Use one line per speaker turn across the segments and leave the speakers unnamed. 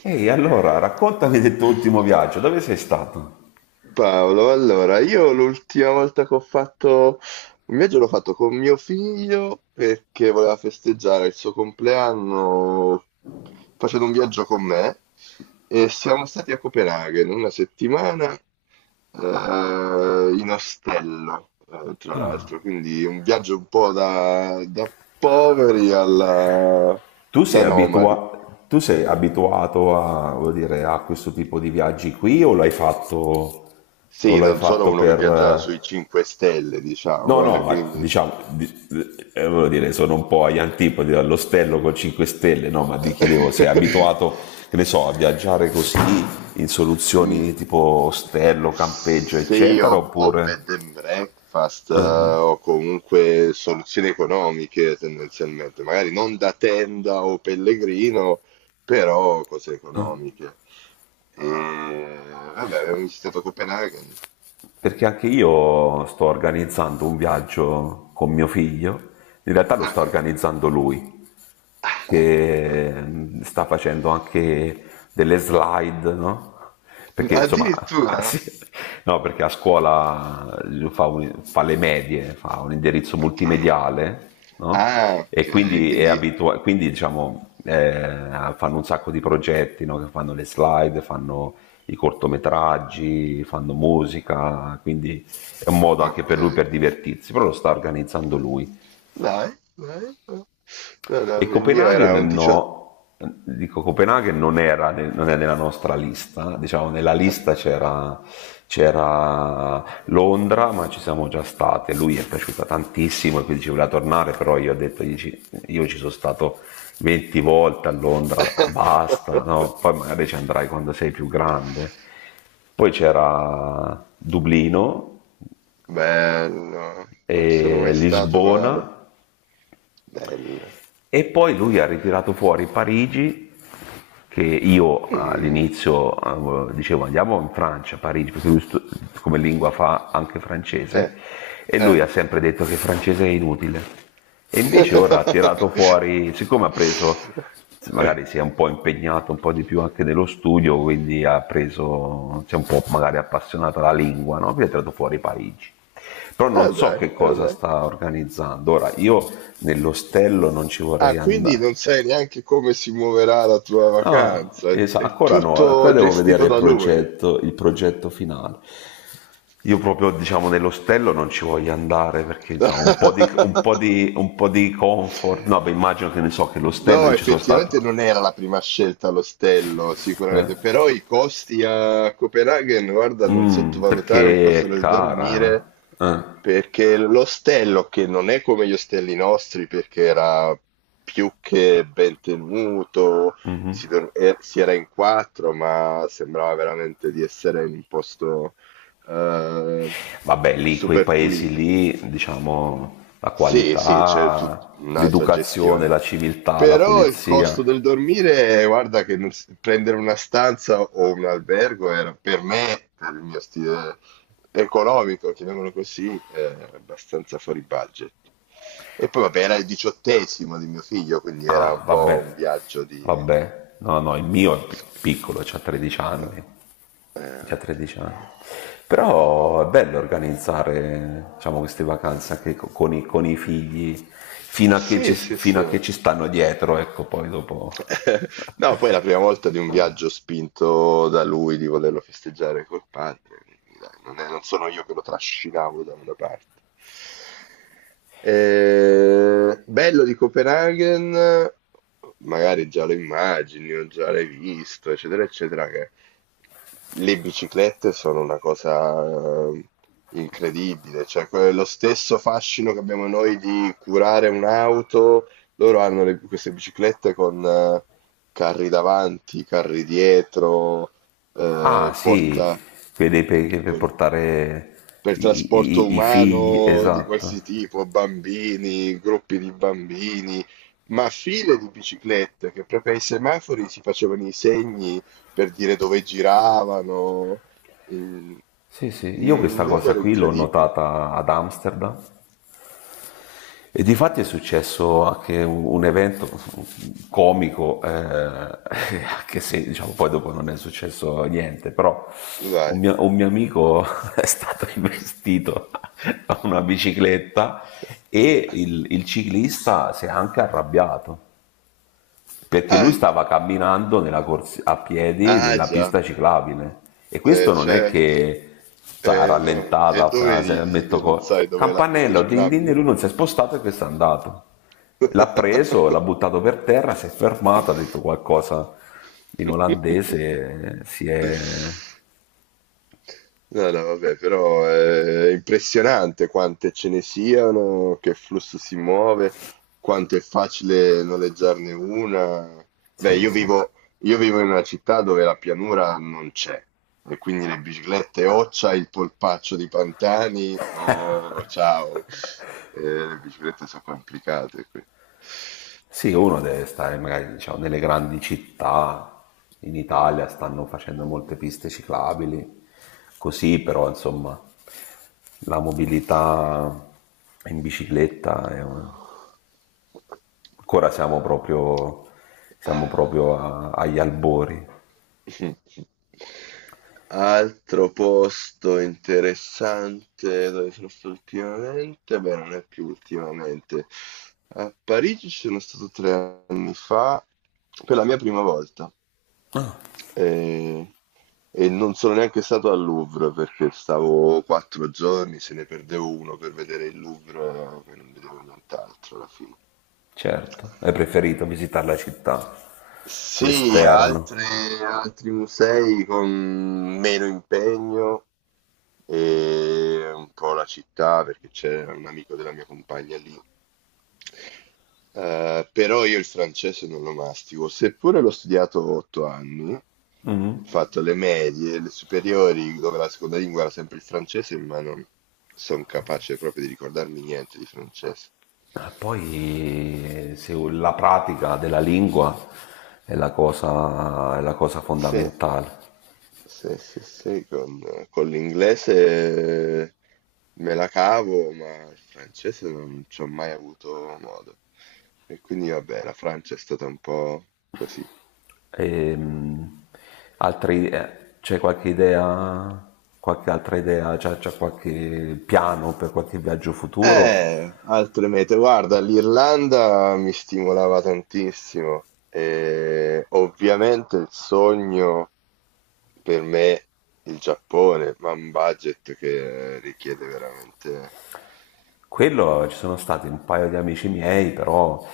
Ehi, allora, raccontami del tuo ultimo viaggio, dove sei stato?
Paolo, allora, io l'ultima volta che ho fatto un viaggio l'ho fatto con mio figlio perché voleva festeggiare il suo compleanno facendo un viaggio con me e siamo stati a Copenaghen una settimana, in ostello, tra
Ah.
l'altro, quindi un viaggio un po' da poveri alla,
Tu sei
da nomadi.
abitua- tu sei abituato a, voglio dire, a questo tipo di viaggi qui o l'hai fatto, o
Sì,
l'hai
non sono
fatto
uno che
per...
viaggia
eh,
sui 5 stelle,
No,
diciamo,
no, ma
quindi...
diciamo, voglio dire, sono un po' agli antipodi dall'ostello con 5 stelle, no, ma ti chiedevo, sei abituato, che ne so, a viaggiare così in
Mm,
soluzioni tipo ostello, campeggio,
se io
eccetera,
ho
oppure...
bed and breakfast,
Ah, ah.
o comunque soluzioni economiche tendenzialmente, magari non da tenda o pellegrino, però cose economiche. E vabbè, avevo visitato Copenaghen.
Perché anche io sto organizzando un viaggio con mio figlio, in realtà lo sta
Ah,
organizzando lui,
ah.
che sta facendo anche delle slide, no? Perché insomma, sì,
Addirittura?
no, perché a scuola fa le medie, fa un indirizzo
Ok.
multimediale, no?
Ah, ok,
E quindi è
quindi
diciamo, fanno un sacco di progetti, no? Che fanno le slide, fanno i cortometraggi, fanno musica, quindi è un modo anche
ok.
per lui per divertirsi, però lo sta organizzando lui.
Dai, dai. Ok. No, no,
E
il mio era un
Copenaghen
18.
no, dico Copenaghen non è nella nostra lista, diciamo nella lista c'era Londra, ma ci siamo già state, lui è piaciuta tantissimo e quindi ci voleva tornare, però io ho detto, io ci sono stato 20 volte a Londra, basta, no? Poi magari ci andrai quando sei più grande. Poi c'era Dublino,
Bello, non sono
e
mai stato, ma
Lisbona.
bello.
E poi lui ha ritirato fuori Parigi, che io
Mm,
all'inizio dicevo andiamo in Francia, Parigi, perché come lingua fa anche
eh,
francese, e lui
eh.
ha sempre detto che il francese è inutile. E invece ora ha tirato fuori, siccome ha preso, magari si è un po' impegnato un po' di più anche nello studio, quindi ha preso, si è un po' magari appassionato alla lingua, no? Quindi ha tirato fuori Parigi. Però
Ah
non so
dai,
che
ah
cosa
dai.
sta organizzando. Ora, io nell'ostello non ci vorrei
Ah, quindi
andare.
non sai neanche come si muoverà la tua
No,
vacanza. È,
esatto,
è
ancora no, ancora
tutto
devo
gestito
vedere
da lui.
il progetto finale. Io proprio, diciamo, nell'ostello non ci voglio andare perché, diciamo, un po' di, un po' di, un po' di comfort. No, beh, immagino che ne so che l'ostello
No,
io ci sono stato.
effettivamente non era la prima scelta l'ostello,
Eh.
sicuramente, però i costi a Copenaghen, guarda, non
Mm,
sottovalutare il costo
perché è
del dormire,
cara, eh.
perché l'ostello, che non è come gli ostelli nostri, perché era più che ben tenuto, si, si era in quattro, ma sembrava veramente di essere in un posto eh,
Vabbè, lì, quei
super
paesi
pulito.
lì, diciamo, la
Sì, sì, c'è tut
qualità,
un'altra
l'educazione,
gestione.
la civiltà, la
Però il costo
polizia.
del dormire, guarda che non prendere una stanza o un albergo era per me, per il mio stile economico, chiamiamolo così, abbastanza fuori budget. E poi vabbè, era il diciottesimo di mio figlio, quindi era
Ah,
un po' un
vabbè,
viaggio di...
vabbè. No, no, il mio è piccolo, c'ha 13
Eh,
anni. C'ha
eh, di-
13 anni.
Mm, mm, mm.
Però è bello organizzare, diciamo, queste
Eh,
vacanze anche con i figli,
sì, sì,
fino
sì.
a che ci stanno dietro, ecco, poi dopo.
No, poi è la prima volta di un viaggio spinto da lui di volerlo festeggiare col padre, quindi dai, non sono io che lo trascinavo da una parte. Bello di Copenaghen, magari già lo immagini o già l'hai visto, eccetera, eccetera, che le biciclette sono una cosa eh, incredibile, cioè lo stesso fascino che abbiamo noi di curare un'auto, loro hanno queste biciclette con, carri davanti, carri dietro,
Ah, sì,
porta
quelli per
con-
portare
per
i, i-
trasporto
i- i figli,
umano di qualsiasi
esatto.
tipo, bambini, gruppi di bambini, ma file di biciclette che proprio ai semafori si facevano i segni per dire dove giravano, il-
Sì, sì, io
un
questa cosa
numero
qui l'ho
incredibile.
notata ad Amsterdam e di fatti è successo anche un evento comico, anche se diciamo, poi dopo non è successo niente, però un
Dai.
mio, un mio amico è stato investito da una bicicletta e il ciclista si è anche arrabbiato perché lui
Ah,
stava camminando a piedi
ah,
nella
già.
pista ciclabile e questo non è
Certo.
che sa,
No. E dove
rallentata, se
ridi
metto
che non sai dov'è la pista
campanello, din din, e
ciclabile?
lui non si è spostato e questo è andato. L'ha preso, l'ha buttato per terra, si è fermato, ha detto qualcosa in olandese, si è...
No, no, vabbè, però è impressionante quante ce ne siano, che flusso si muove, quanto è facile noleggiarne una. Beh,
Sì, sì.
io vivo in una città dove la pianura non c'è, e quindi le biciclette o c'hai il polpaccio di Pantani o ciao. Le biciclette sono complicate qui.
Sì, uno deve stare magari diciamo, nelle grandi città, in Italia stanno facendo molte piste ciclabili, così però insomma la mobilità in bicicletta ancora siamo proprio
Ah.
agli albori,
Altro posto interessante dove sono stato ultimamente, beh, non è più ultimamente. A Parigi ci sono stato 3 anni fa per la mia prima volta e, e non sono neanche stato al Louvre perché stavo 4 giorni, se ne perdevo uno per vedere il Louvre e non vedevo nient'altro alla fine.
certo, è preferito visitare la città,
Sì,
l'esterno.
altre, altri musei con meno impegno e un po' la città perché c'è un amico della mia compagna lì. Però io il francese non lo mastico, seppure l'ho studiato 8 anni, ho fatto le medie, le superiori, dove la seconda lingua era sempre il francese, ma non sono capace proprio di ricordarmi niente di francese.
Ma poi se la pratica della lingua è la cosa
Sì.
fondamentale.
Sì, sì, sì, con l'inglese me la cavo, ma il francese non ci ho mai avuto modo. E quindi vabbè, la Francia è stata un po' così.
Ehm, Altri, c'è qualche idea, qualche altra idea, c'è qualche piano per qualche viaggio futuro?
Altre mete, guarda, l'Irlanda mi stimolava tantissimo e ovviamente il sogno per me il Giappone, ma un budget che richiede veramente...
Quello ci sono stati un paio di amici miei, però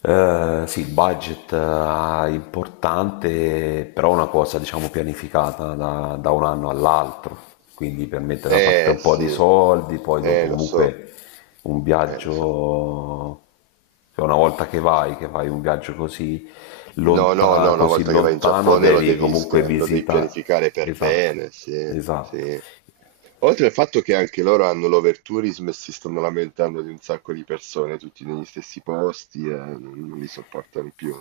sì, il budget importante, però una cosa diciamo pianificata da un anno all'altro, quindi per mettere da parte
Eh
un po' di
sì,
soldi, poi dopo
lo so,
comunque un
lo so.
viaggio, cioè una volta che vai, che fai un viaggio così,
No, no, no, una
così
volta che vai in
lontano,
Giappone lo
devi
devi,
comunque
lo devi
visitare.
pianificare per
Esatto,
bene, sì,
esatto.
sì. Oltre al fatto che anche loro hanno l'overtourism e si stanno lamentando di un sacco di persone, tutti negli stessi posti, e non, non li sopportano più.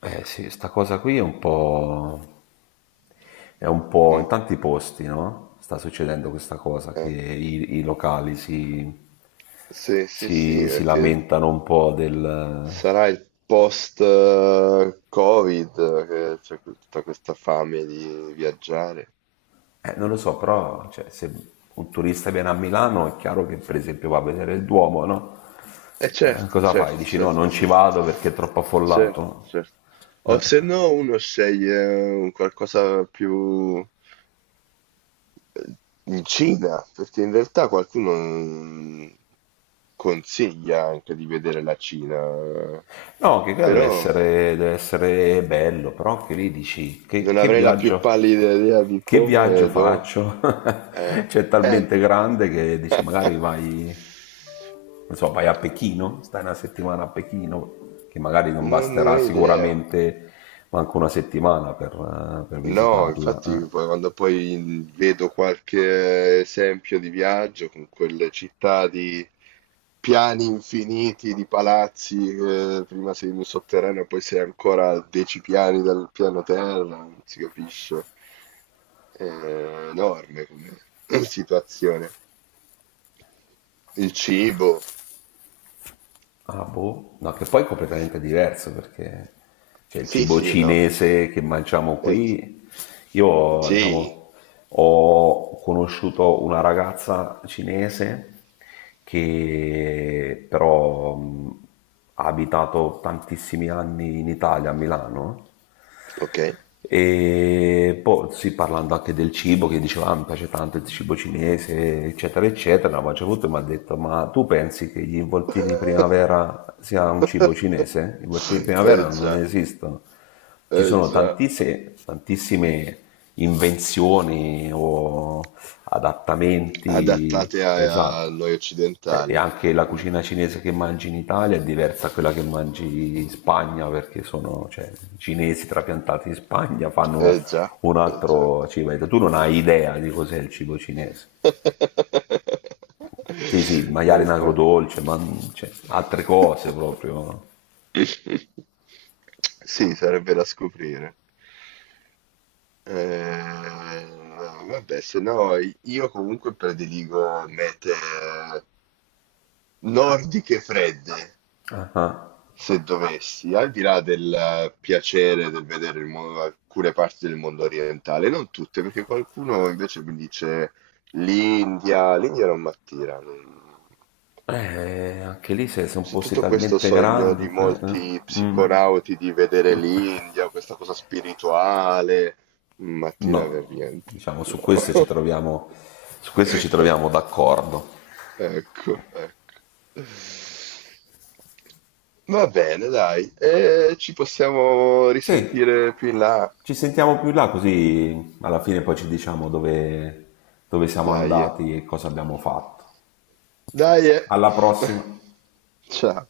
Eh sì, sta cosa qui è un po' in
Mm,
tanti posti, no? Sta succedendo questa cosa che
eh.
i locali si,
Sì, sì, sì,
si, si
perché
lamentano un po' del...
sarà il post-Covid che c'è tutta questa fame di viaggiare.
Non lo so, però cioè, se un turista viene a Milano è chiaro che per esempio va a vedere il Duomo, no?
Eh certo,
Cosa fai?
certo,
Dici no,
certo,
non ci
certo,
vado perché è troppo
certo,
affollato.
certo. O se no uno sceglie, un qualcosa più eh, in Cina, perché in realtà qualcuno, consiglia anche di vedere la Cina,
No, che qua
però
deve essere bello, però anche lì dici che,
non
che
avrei la più
viaggio,
pallida idea di
che
come
viaggio
e dove.
faccio?
Eh,
Cioè, è
eh.
talmente grande che dici magari vai, non so, vai a Pechino, stai una settimana a Pechino, che magari non
Non ne
basterà
ho idea.
sicuramente manco una settimana per
No,
visitarla.
infatti
Eh."
poi quando poi vedo qualche esempio di viaggio con quelle città di piani infiniti, di palazzi, prima sei in un sotterraneo, poi sei ancora a 10 piani dal piano terra, non si capisce. È enorme come situazione. Il cibo,
Ah, boh. No, che poi è completamente diverso perché cioè, il
sì,
cibo
sì, no,
cinese che mangiamo
eh,
qui, io
sì,
diciamo, ho conosciuto una ragazza cinese che però ha abitato tantissimi anni in Italia, a Milano,
ok.
e poi sì, parlando anche del cibo, che diceva, ah, mi piace tanto il cibo cinese, eccetera, eccetera, ma c'è tutto e mi ha detto, ma tu pensi che gli involtini di primavera sia un cibo cinese? Gli involtini di
Eh
primavera non
già,
esistono. Ci
eh
sono
già.
tantissime, tantissime invenzioni o adattamenti,
Adattate a, a
esatto.
noi
E
occidentali.
anche la
Mm,
cucina cinese che mangi in Italia è diversa da quella che mangi in Spagna, perché sono, cioè, i cinesi trapiantati in Spagna fanno
eh già,
un
eh già.
altro cibo. Tu non hai idea di cos'è il cibo cinese. Sì, sì, il maiale in
Infatti.
agrodolce, ma cioè, altre cose proprio.
Sì, sarebbe da scoprire. Eh, vabbè, se no io comunque prediligo mete, nordiche fredde.
Ah, ah.
Se dovessi, al di là del, piacere del vedere il alcune parti del mondo orientale, non tutte, perché qualcuno invece mi dice l'India, l'India non mi attira.
Anche lì se sono
C'è
posti
tutto questo
talmente
sogno
grandi
di
che...
molti
mm,
psiconauti di vedere l'India, questa cosa spirituale, non mi attira per
no,
niente.
diciamo, su
No.
questo ci troviamo, su questo ci troviamo d'accordo.
Ecco, ecco. Va bene, dai, e ci possiamo
Sì.
risentire più in là.
Ci sentiamo più là così alla fine poi ci diciamo dove, dove siamo
Dai, eh.
andati e cosa abbiamo fatto.
Dai. Eh.
Alla prossima!
Ciao.